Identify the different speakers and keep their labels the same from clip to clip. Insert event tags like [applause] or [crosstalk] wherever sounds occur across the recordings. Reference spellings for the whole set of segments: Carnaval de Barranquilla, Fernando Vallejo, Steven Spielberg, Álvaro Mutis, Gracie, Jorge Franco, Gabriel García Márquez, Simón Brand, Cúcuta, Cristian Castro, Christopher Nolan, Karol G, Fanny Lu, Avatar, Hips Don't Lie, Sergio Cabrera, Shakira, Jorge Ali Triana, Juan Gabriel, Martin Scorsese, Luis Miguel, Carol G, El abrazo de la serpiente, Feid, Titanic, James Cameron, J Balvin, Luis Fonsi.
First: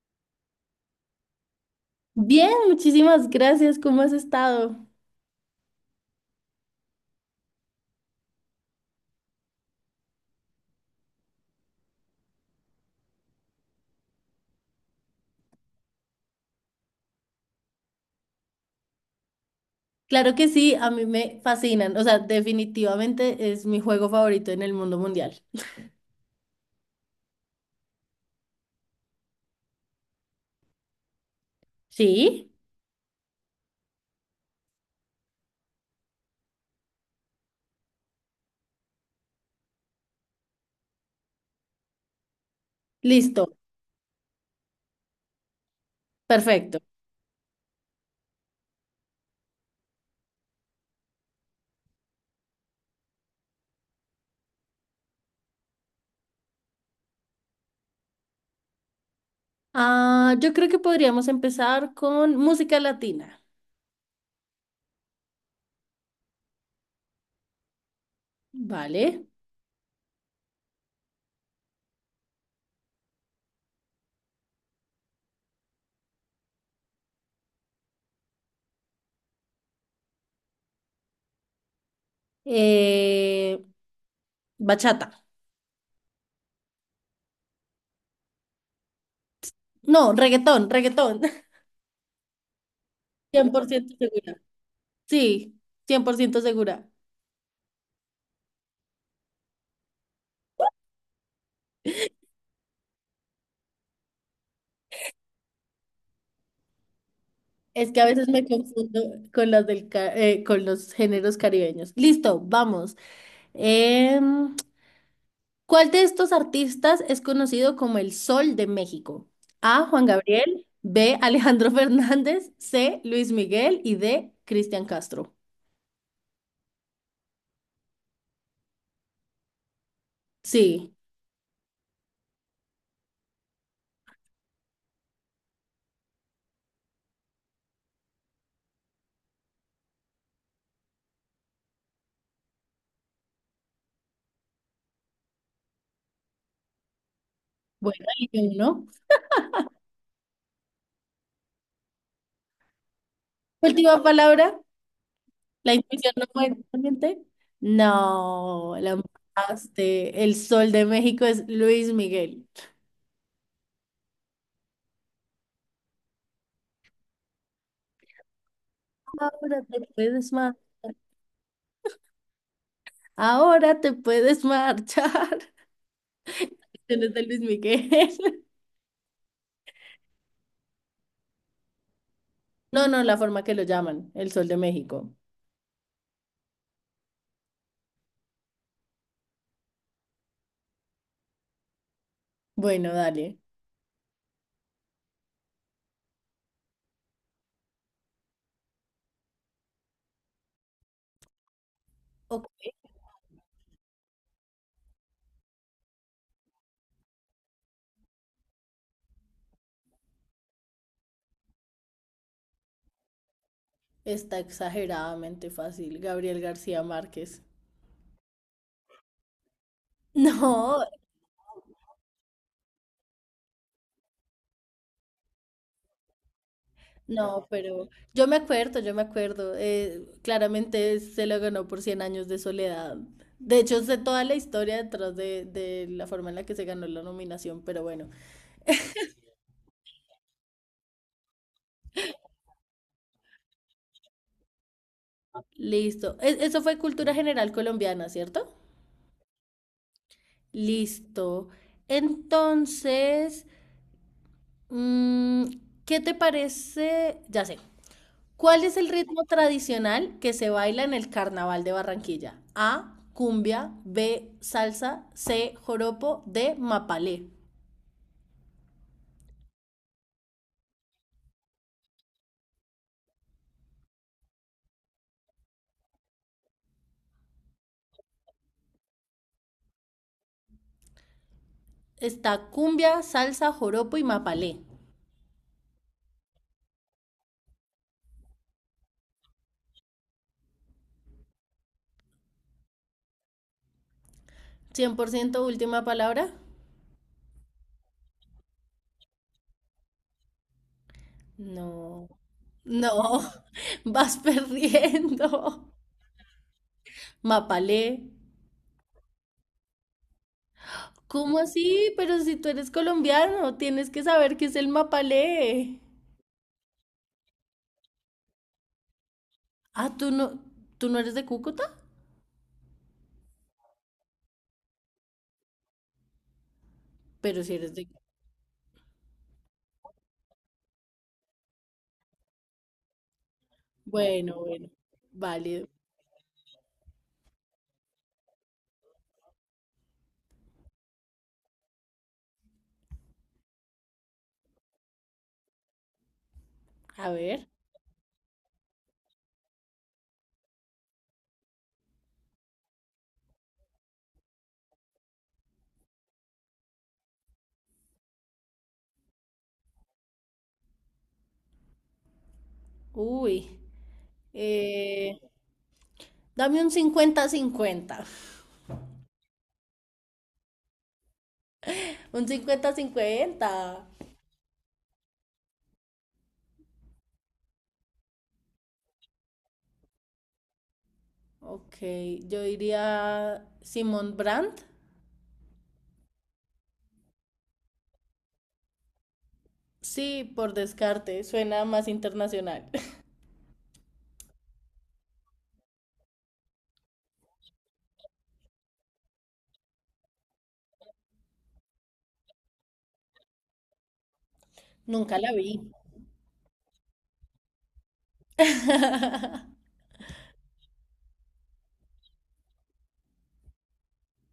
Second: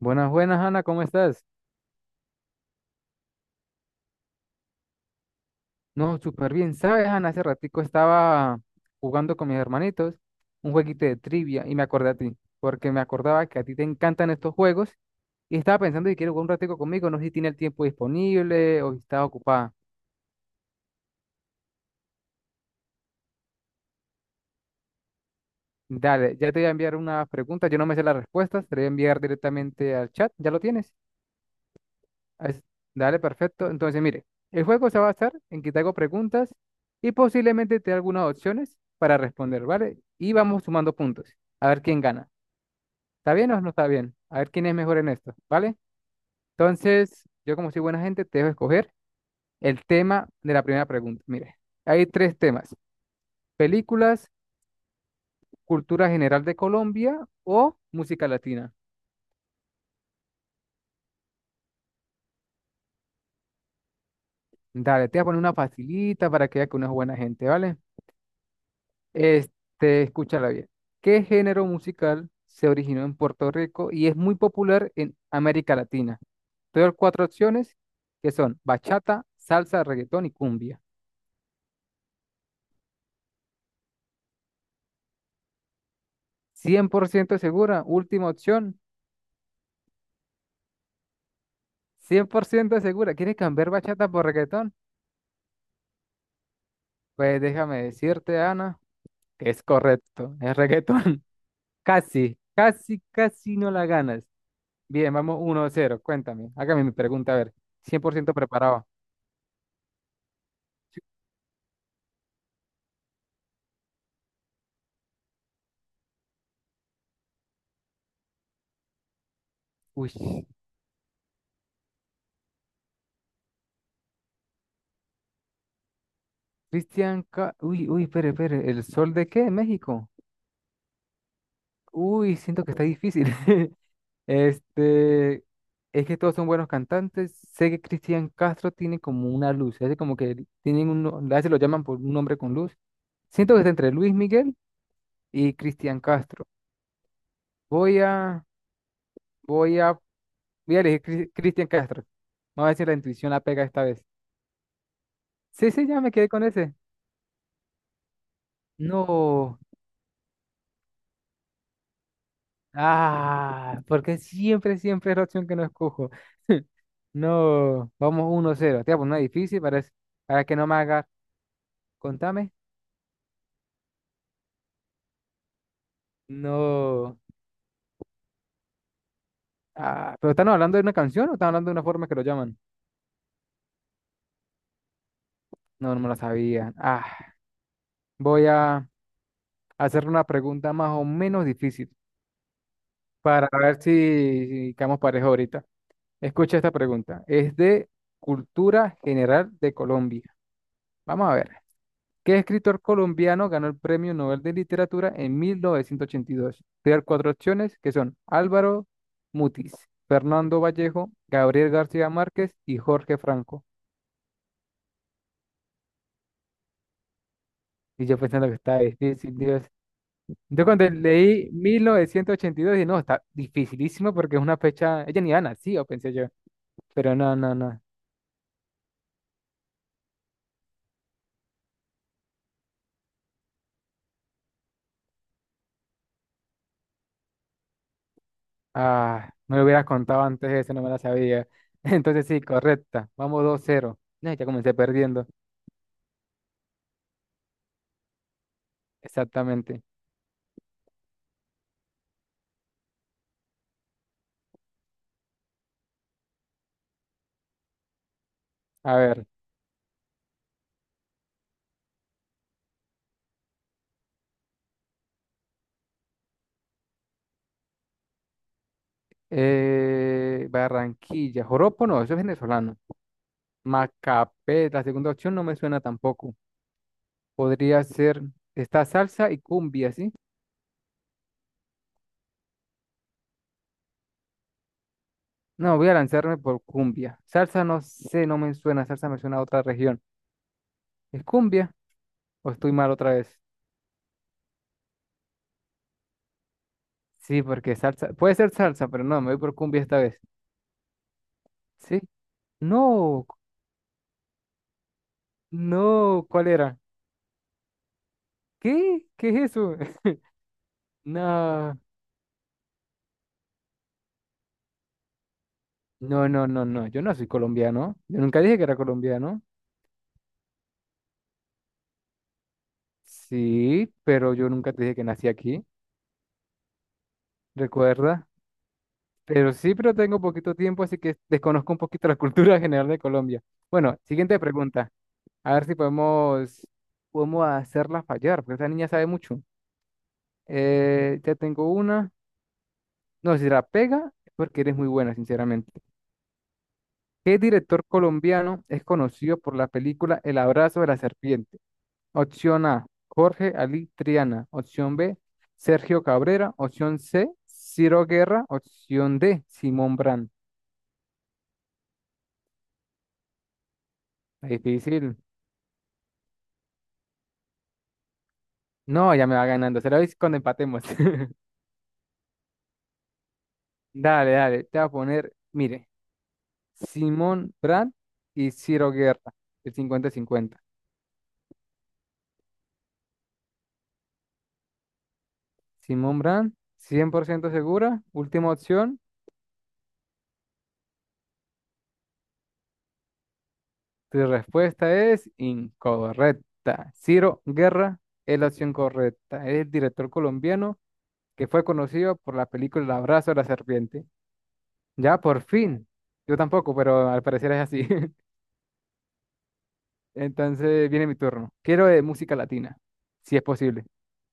Speaker 1: Buenas, buenas, Ana, ¿cómo estás?
Speaker 2: Bien, muchísimas gracias. ¿Cómo has estado?
Speaker 1: No, súper bien. ¿Sabes, Ana? Hace ratico estaba jugando con mis hermanitos un jueguito de trivia y me acordé a ti, porque me acordaba que a ti te encantan estos juegos y estaba pensando que quieres jugar un ratico conmigo, no sé si tiene el tiempo disponible o si estás ocupada.
Speaker 2: Claro que sí, a mí me fascinan. O sea, definitivamente es mi juego favorito en el mundo mundial.
Speaker 1: Dale, ya te voy a enviar una pregunta, yo no me sé las respuestas, te voy a enviar directamente al chat, ¿ya lo tienes? Ah,
Speaker 2: Sí,
Speaker 1: Dale, perfecto. Entonces, mire, el juego se va a basar en que te hago preguntas y posiblemente te dé algunas opciones para responder, ¿vale? Y vamos sumando puntos. A ver quién gana. ¿Está bien
Speaker 2: listo,
Speaker 1: o no está bien? A ver quién es mejor en esto, ¿vale?
Speaker 2: perfecto.
Speaker 1: Entonces, yo como soy buena gente, te dejo escoger el tema de la primera pregunta. Mire, hay tres temas. Películas, cultura general de Colombia o música latina.
Speaker 2: Ah, yo creo que podríamos empezar con música latina.
Speaker 1: Dale, te voy a poner una facilita para que veas que uno es buena gente, ¿vale?
Speaker 2: Vale.
Speaker 1: Escúchala bien. ¿Qué género musical se originó en Puerto Rico y es muy popular en América Latina? Te doy cuatro opciones que son bachata, salsa, reggaetón y cumbia.
Speaker 2: Eh, bachata.
Speaker 1: 100% segura, última opción.
Speaker 2: No, reggaetón, reggaetón.
Speaker 1: Cien por ciento segura.
Speaker 2: [laughs]
Speaker 1: ¿Quieres
Speaker 2: cien por
Speaker 1: cambiar
Speaker 2: ciento
Speaker 1: bachata por
Speaker 2: segura.
Speaker 1: reggaetón?
Speaker 2: Sí, 100% segura.
Speaker 1: Pues déjame decirte, Ana, que es correcto, es reggaetón. [laughs] Casi, casi, casi no la ganas. Bien, vamos 1 cero. Cuéntame, hágame mi pregunta, a ver.
Speaker 2: Es que
Speaker 1: Cien
Speaker 2: a
Speaker 1: por
Speaker 2: veces
Speaker 1: ciento
Speaker 2: me
Speaker 1: preparado.
Speaker 2: confundo con las del con los géneros caribeños. Listo, vamos. Em, ¿Cuál de estos artistas es conocido como el Sol de México? A. Juan
Speaker 1: Uy.
Speaker 2: Gabriel, B. Alejandro [laughs] Fernández, C. Luis Miguel y D. Cristian Castro.
Speaker 1: Cristian, uy, uy, espere, espere, ¿el sol de qué? ¿México?
Speaker 2: Sí,
Speaker 1: Uy, siento que está difícil. [laughs] Este, es que todos son buenos cantantes. Sé que Cristian Castro tiene como una luz, hace como que tienen un, no- a veces lo llaman por un nombre con luz. Siento que está entre Luis Miguel y Cristian Castro. Voy
Speaker 2: bueno, y
Speaker 1: a,
Speaker 2: uno.
Speaker 1: voy a, voy a elegir Cristian Castro. Vamos a ver si la intuición la pega esta
Speaker 2: Última
Speaker 1: vez.
Speaker 2: palabra,
Speaker 1: Sí,
Speaker 2: la
Speaker 1: sí, ya me
Speaker 2: intuición no
Speaker 1: quedé con
Speaker 2: fue
Speaker 1: ese.
Speaker 2: realmente. No, la
Speaker 1: No,
Speaker 2: mataste. El Sol de México es Luis Miguel.
Speaker 1: ah, porque siempre, siempre es la opción que no escojo. [laughs] No, vamos 1-0. Te voy a poner una difícil
Speaker 2: Ahora
Speaker 1: para,
Speaker 2: te puedes
Speaker 1: para
Speaker 2: marchar.
Speaker 1: que no me hagas. Contame.
Speaker 2: Ahora te puedes marchar. [laughs] Tienes
Speaker 1: No.
Speaker 2: de Luis Miguel.
Speaker 1: Ah, ¿pero están hablando de una canción o están hablando de una forma que lo llaman?
Speaker 2: No, no, la forma que lo llaman, el Sol de México.
Speaker 1: No, no me la sabía. Ah, voy a hacer una pregunta más o menos difícil
Speaker 2: Bueno, dale.
Speaker 1: para ver si quedamos parejos ahorita. Escucha esta pregunta. Es de cultura general de Colombia. Vamos a ver. ¿Qué
Speaker 2: Ok,
Speaker 1: escritor colombiano ganó el Premio Nobel de Literatura en 1982? Te voy a dar cuatro opciones que son Álvaro Mutis, Fernando Vallejo, Gabriel García Márquez y Jorge Franco.
Speaker 2: está exageradamente fácil, Gabriel García Márquez. [laughs]
Speaker 1: Y yo pensando que está difícil, Dios. Yo
Speaker 2: No,
Speaker 1: cuando leí 1982 dije, no, está dificilísimo porque es una fecha, ella ni había nacido, pensé yo. Pero no,
Speaker 2: no,
Speaker 1: no, no.
Speaker 2: pero yo me acuerdo, yo me acuerdo. Claramente se lo ganó por Cien años de soledad. De hecho, sé toda la historia detrás de la forma en la que se ganó la nominación, pero bueno,
Speaker 1: Ah, me lo hubieras contado antes eso, no me la sabía. [laughs] Entonces sí, correcta. Vamos 2-0. No, ya comencé perdiendo.
Speaker 2: listo. Eso fue cultura general colombiana, ¿cierto?
Speaker 1: Exactamente.
Speaker 2: Listo. Entonces, mm, ¿qué te parece? Ya sé. ¿Cuál es el
Speaker 1: A
Speaker 2: ritmo
Speaker 1: ver.
Speaker 2: tradicional que se baila en el Carnaval de Barranquilla? A, cumbia, B, salsa, C, joropo, D, mapalé.
Speaker 1: Barranquilla, joropo no, eso es venezolano. Macapé, la segunda opción no me suena tampoco. Podría ser esta salsa y cumbia, ¿sí?
Speaker 2: Está cumbia, salsa, joropo y mapalé.
Speaker 1: No, voy a lanzarme por cumbia. Salsa no sé, no me suena, salsa me suena a otra región. ¿Es cumbia o estoy mal otra vez?
Speaker 2: ¿100% última palabra?
Speaker 1: Sí, porque salsa, puede ser salsa, pero no, me voy por cumbia esta vez. ¿Sí?
Speaker 2: No, no,
Speaker 1: No,
Speaker 2: [laughs] vas perdiendo.
Speaker 1: no, ¿cuál era?
Speaker 2: Mapalé.
Speaker 1: ¿Qué? ¿Qué es eso?
Speaker 2: ¿Cómo
Speaker 1: [laughs]
Speaker 2: así? Pero si tú eres colombiano, tienes que saber qué es el mapalé.
Speaker 1: No, no, no, no, no, yo no soy colombiano. Yo nunca dije que era colombiano.
Speaker 2: Ah, tú no eres de Cúcuta,
Speaker 1: Sí, pero yo nunca te dije que nací aquí,
Speaker 2: pero si eres de.
Speaker 1: recuerda. Pero sí, pero tengo poquito tiempo, así que desconozco un poquito la [laughs] cultura general de Colombia. Bueno,
Speaker 2: Bueno,
Speaker 1: siguiente
Speaker 2: bueno,
Speaker 1: pregunta. A ver
Speaker 2: válido.
Speaker 1: si podemos hacerla fallar, porque esta niña sabe mucho. Ya tengo una. No, si la pega, es porque eres muy buena, sinceramente.
Speaker 2: A
Speaker 1: ¿Qué
Speaker 2: ver,
Speaker 1: director colombiano es conocido por la película El abrazo de la serpiente? Opción A, Jorge Ali Triana. Opción B, Sergio Cabrera. Opción C, Ciro Guerra. Opción D, Simón Brand.
Speaker 2: uy,
Speaker 1: Está difícil.
Speaker 2: eh, dame un 50-50.
Speaker 1: No, ya me va ganando. Se lo veis cuando empatemos. [laughs]
Speaker 2: [laughs] Un 50-50.
Speaker 1: Dale, dale. Te voy a poner, mire, Simón Brand y Ciro Guerra. El cincuenta-cincuenta.
Speaker 2: Ok, yo diría Simón Brandt.
Speaker 1: Simón Brand, 100% segura. Última opción.
Speaker 2: Sí, por descarte, suena más internacional. [laughs]
Speaker 1: Tu respuesta es incorrecta. Ciro Guerra es la opción correcta. Es el director colombiano que fue conocido por la película El abrazo de la serpiente.
Speaker 2: Nunca
Speaker 1: Ya,
Speaker 2: la
Speaker 1: por
Speaker 2: vi.
Speaker 1: fin. Yo tampoco, pero al parecer es así. [laughs] Entonces viene mi turno. Quiero de música latina, si es posible.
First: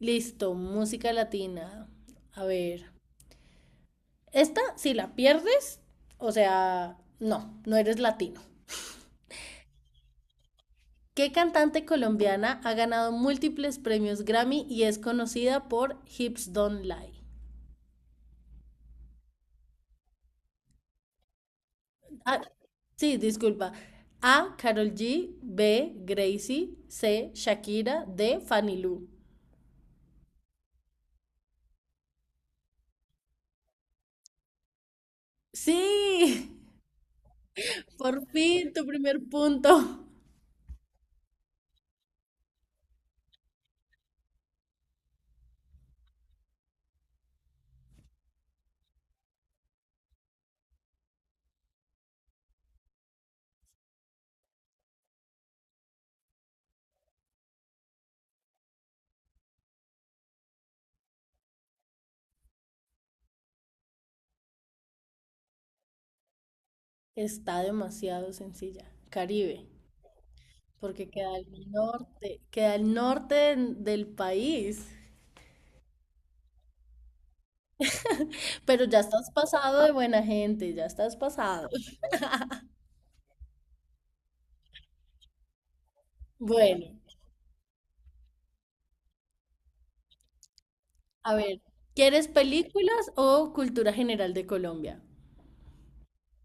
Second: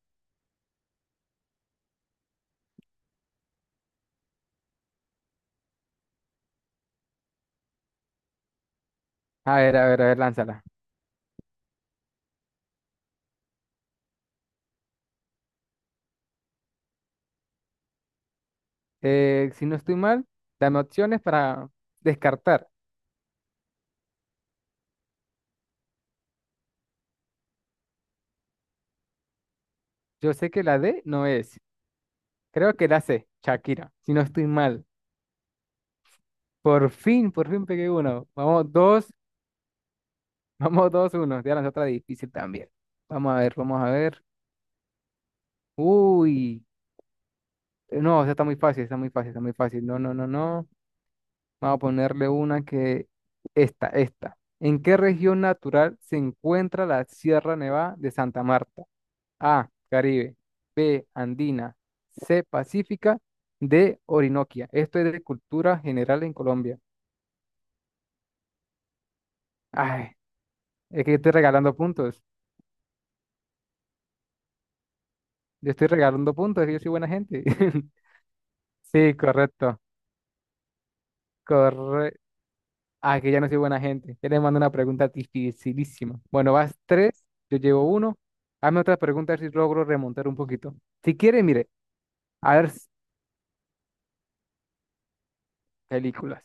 Speaker 2: Listo, música latina. A ver, esta, si la pierdes, o sea, no, no eres latino.
Speaker 1: A ver, a ver, a ver, lánzala.
Speaker 2: ¿Qué cantante colombiana ha ganado múltiples premios Grammy y es conocida por Hips Don't Lie?
Speaker 1: Si no estoy mal, dame opciones para
Speaker 2: Ah,
Speaker 1: descartar.
Speaker 2: sí, disculpa. A. Carol G. B. Gracie. C. Shakira. D. Fanny Lu.
Speaker 1: Yo sé que la D no es. Creo que la C, Shakira. Si no estoy mal.
Speaker 2: Sí,
Speaker 1: Por fin pegué
Speaker 2: [laughs] por
Speaker 1: uno. Vamos,
Speaker 2: fin tu
Speaker 1: dos,
Speaker 2: primer punto.
Speaker 1: [laughs] vamos, 2-1. Te voy a lanzar otra difícil también. Vamos a ver, vamos a ver. Uy. No, o sea, está muy fácil, está muy fácil, está muy fácil. No, no, no, no. Vamos a ponerle una que... Esta, esta. ¿En qué región natural se encuentra la Sierra Nevada de Santa Marta? A, Caribe. B, Andina. C, Pacífica. D, Orinoquia. Esto es de cultura general en Colombia.
Speaker 2: Está demasiado sencilla. Caribe,
Speaker 1: Ay, es
Speaker 2: porque
Speaker 1: que yo estoy regalando puntos.
Speaker 2: queda al norte del país.
Speaker 1: Yo estoy regalando puntos, yo soy buena gente. [laughs]
Speaker 2: Pero ya
Speaker 1: Sí,
Speaker 2: estás
Speaker 1: correcto.
Speaker 2: pasado de buena gente, ya estás pasado.
Speaker 1: Correcto. Ah, que ya no soy buena gente. Ya le mando una pregunta dificilísima. Bueno, vas
Speaker 2: Bueno,
Speaker 1: tres, yo llevo uno. Hazme otra pregunta a ver si logro remontar un poquito. Si
Speaker 2: a
Speaker 1: quiere,
Speaker 2: ver,
Speaker 1: mire,
Speaker 2: ¿quieres
Speaker 1: a ver s-
Speaker 2: películas o cultura general de Colombia?
Speaker 1: películas.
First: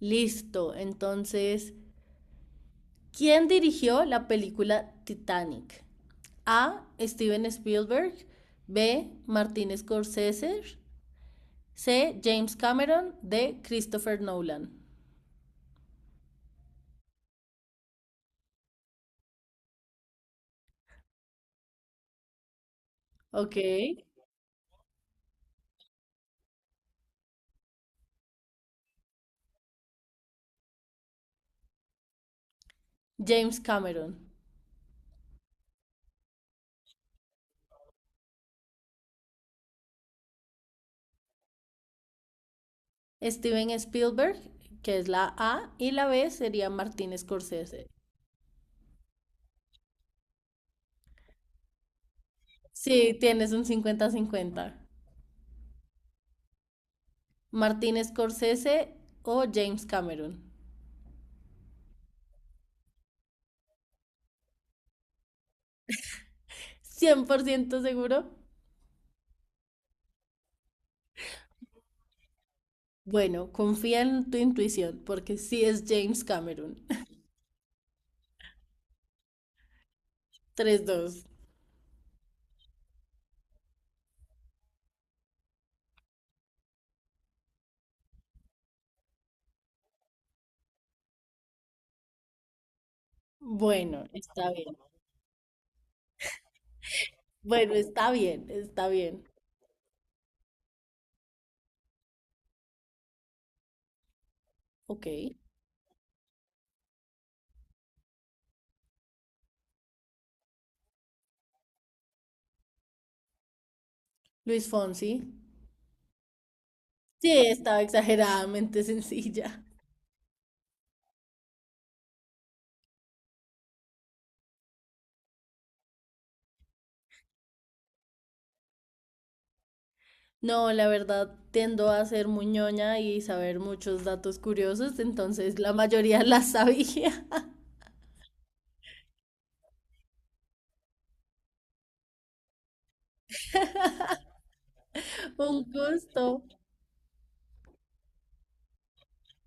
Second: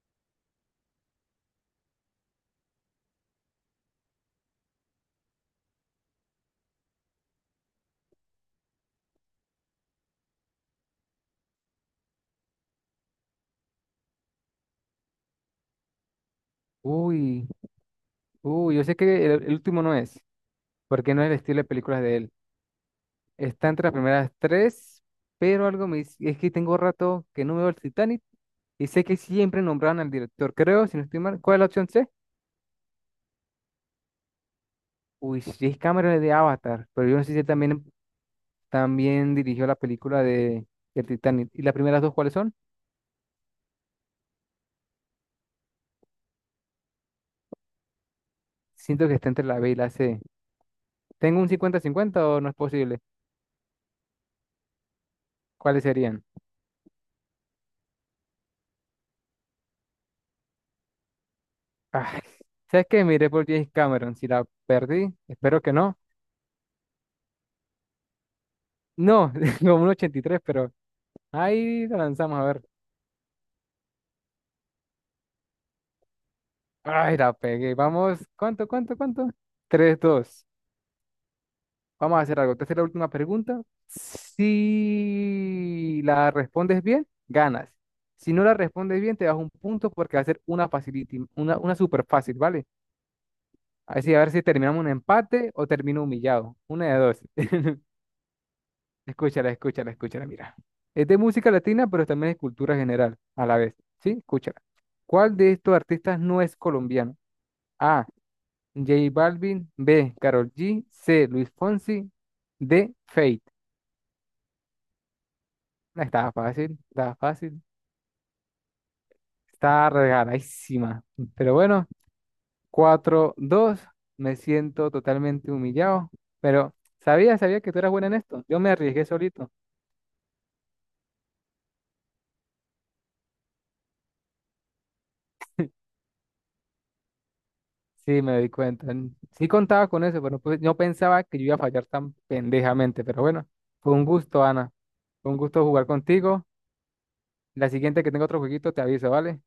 Speaker 2: Listo, entonces, ¿quién dirigió la película Titanic? A. Steven Spielberg. B. Martin Scorsese. C. James Cameron. D. Christopher Nolan.
Speaker 1: Uy, uy, yo sé que el último no es, porque no es el estilo de películas de él.
Speaker 2: Ok.
Speaker 1: Está entre las primeras tres, pero algo me dice, es que tengo rato que no veo el Titanic y sé que siempre nombraban al director. Creo, si no estoy mal, ¿cuál es la opción C?
Speaker 2: James Cameron.
Speaker 1: Uy, sí, es Cameron el de Avatar, pero yo no sé si él también también dirigió la película de El Titanic. ¿Y las primeras dos cuáles son?
Speaker 2: Steven Spielberg, que es la A, y la B sería Martin Scorsese.
Speaker 1: Siento que está entre la B y la C. ¿Tengo un cincuenta cincuenta o no es posible?
Speaker 2: Sí, tienes un 50-50.
Speaker 1: ¿Cuáles serían?
Speaker 2: Martin Scorsese o James Cameron.
Speaker 1: Ay, ¿sabes qué? Miré por James Cameron. Si la perdí, espero que no.
Speaker 2: 100% seguro.
Speaker 1: No, [laughs] como un 83, pero ahí la lanzamos a ver.
Speaker 2: Bueno, confía en tu intuición porque sí es James Cameron.
Speaker 1: Ay,
Speaker 2: [laughs]
Speaker 1: la pegué. Vamos, ¿cuánto, cuánto, cuánto? Cuánto 3-2.
Speaker 2: 3-2.
Speaker 1: Vamos a hacer algo. Te hacer la última pregunta. Si la respondes bien, ganas. Si no la respondes bien, te das un punto porque va a ser una facility, una súper fácil, ¿vale?
Speaker 2: Bueno,
Speaker 1: Así a ver si
Speaker 2: está bien.
Speaker 1: terminamos un empate o termino humillado. Una de dos.
Speaker 2: Bueno, está bien, está
Speaker 1: [laughs]
Speaker 2: bien.
Speaker 1: Escúchala, escúchala, escúchala, mira. Es de música latina, pero también es cultura general a la vez. ¿Sí? Escúchala.
Speaker 2: Ok.
Speaker 1: ¿Cuál de estos artistas no es colombiano? A. J Balvin. B. Karol G. C. Luis Fonsi. D. Feid.
Speaker 2: Luis Fonsi.
Speaker 1: No estaba fácil, estaba
Speaker 2: Sí,
Speaker 1: fácil.
Speaker 2: estaba exageradamente [laughs] sencilla.
Speaker 1: Estaba regaladísima. Pero bueno, 4-2. Me siento totalmente humillado. Pero sabía, sabía que tú eras buena en esto. Yo me arriesgué solito.
Speaker 2: No, la verdad, tiendo a ser muñoña y saber muchos datos curiosos, entonces la mayoría la sabía.
Speaker 1: Sí, me di cuenta. Sí contaba con eso, pero pues no pensaba que yo iba a fallar tan pendejamente. Pero bueno, fue un gusto, Ana. Fue un
Speaker 2: [laughs] Un
Speaker 1: gusto jugar
Speaker 2: gusto.
Speaker 1: contigo. La siguiente que tenga otro jueguito te aviso, ¿vale?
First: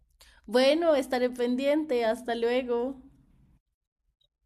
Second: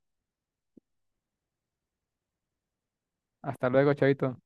Speaker 2: Bueno, estaré pendiente. Hasta luego.
Speaker 1: Hasta luego, chavito.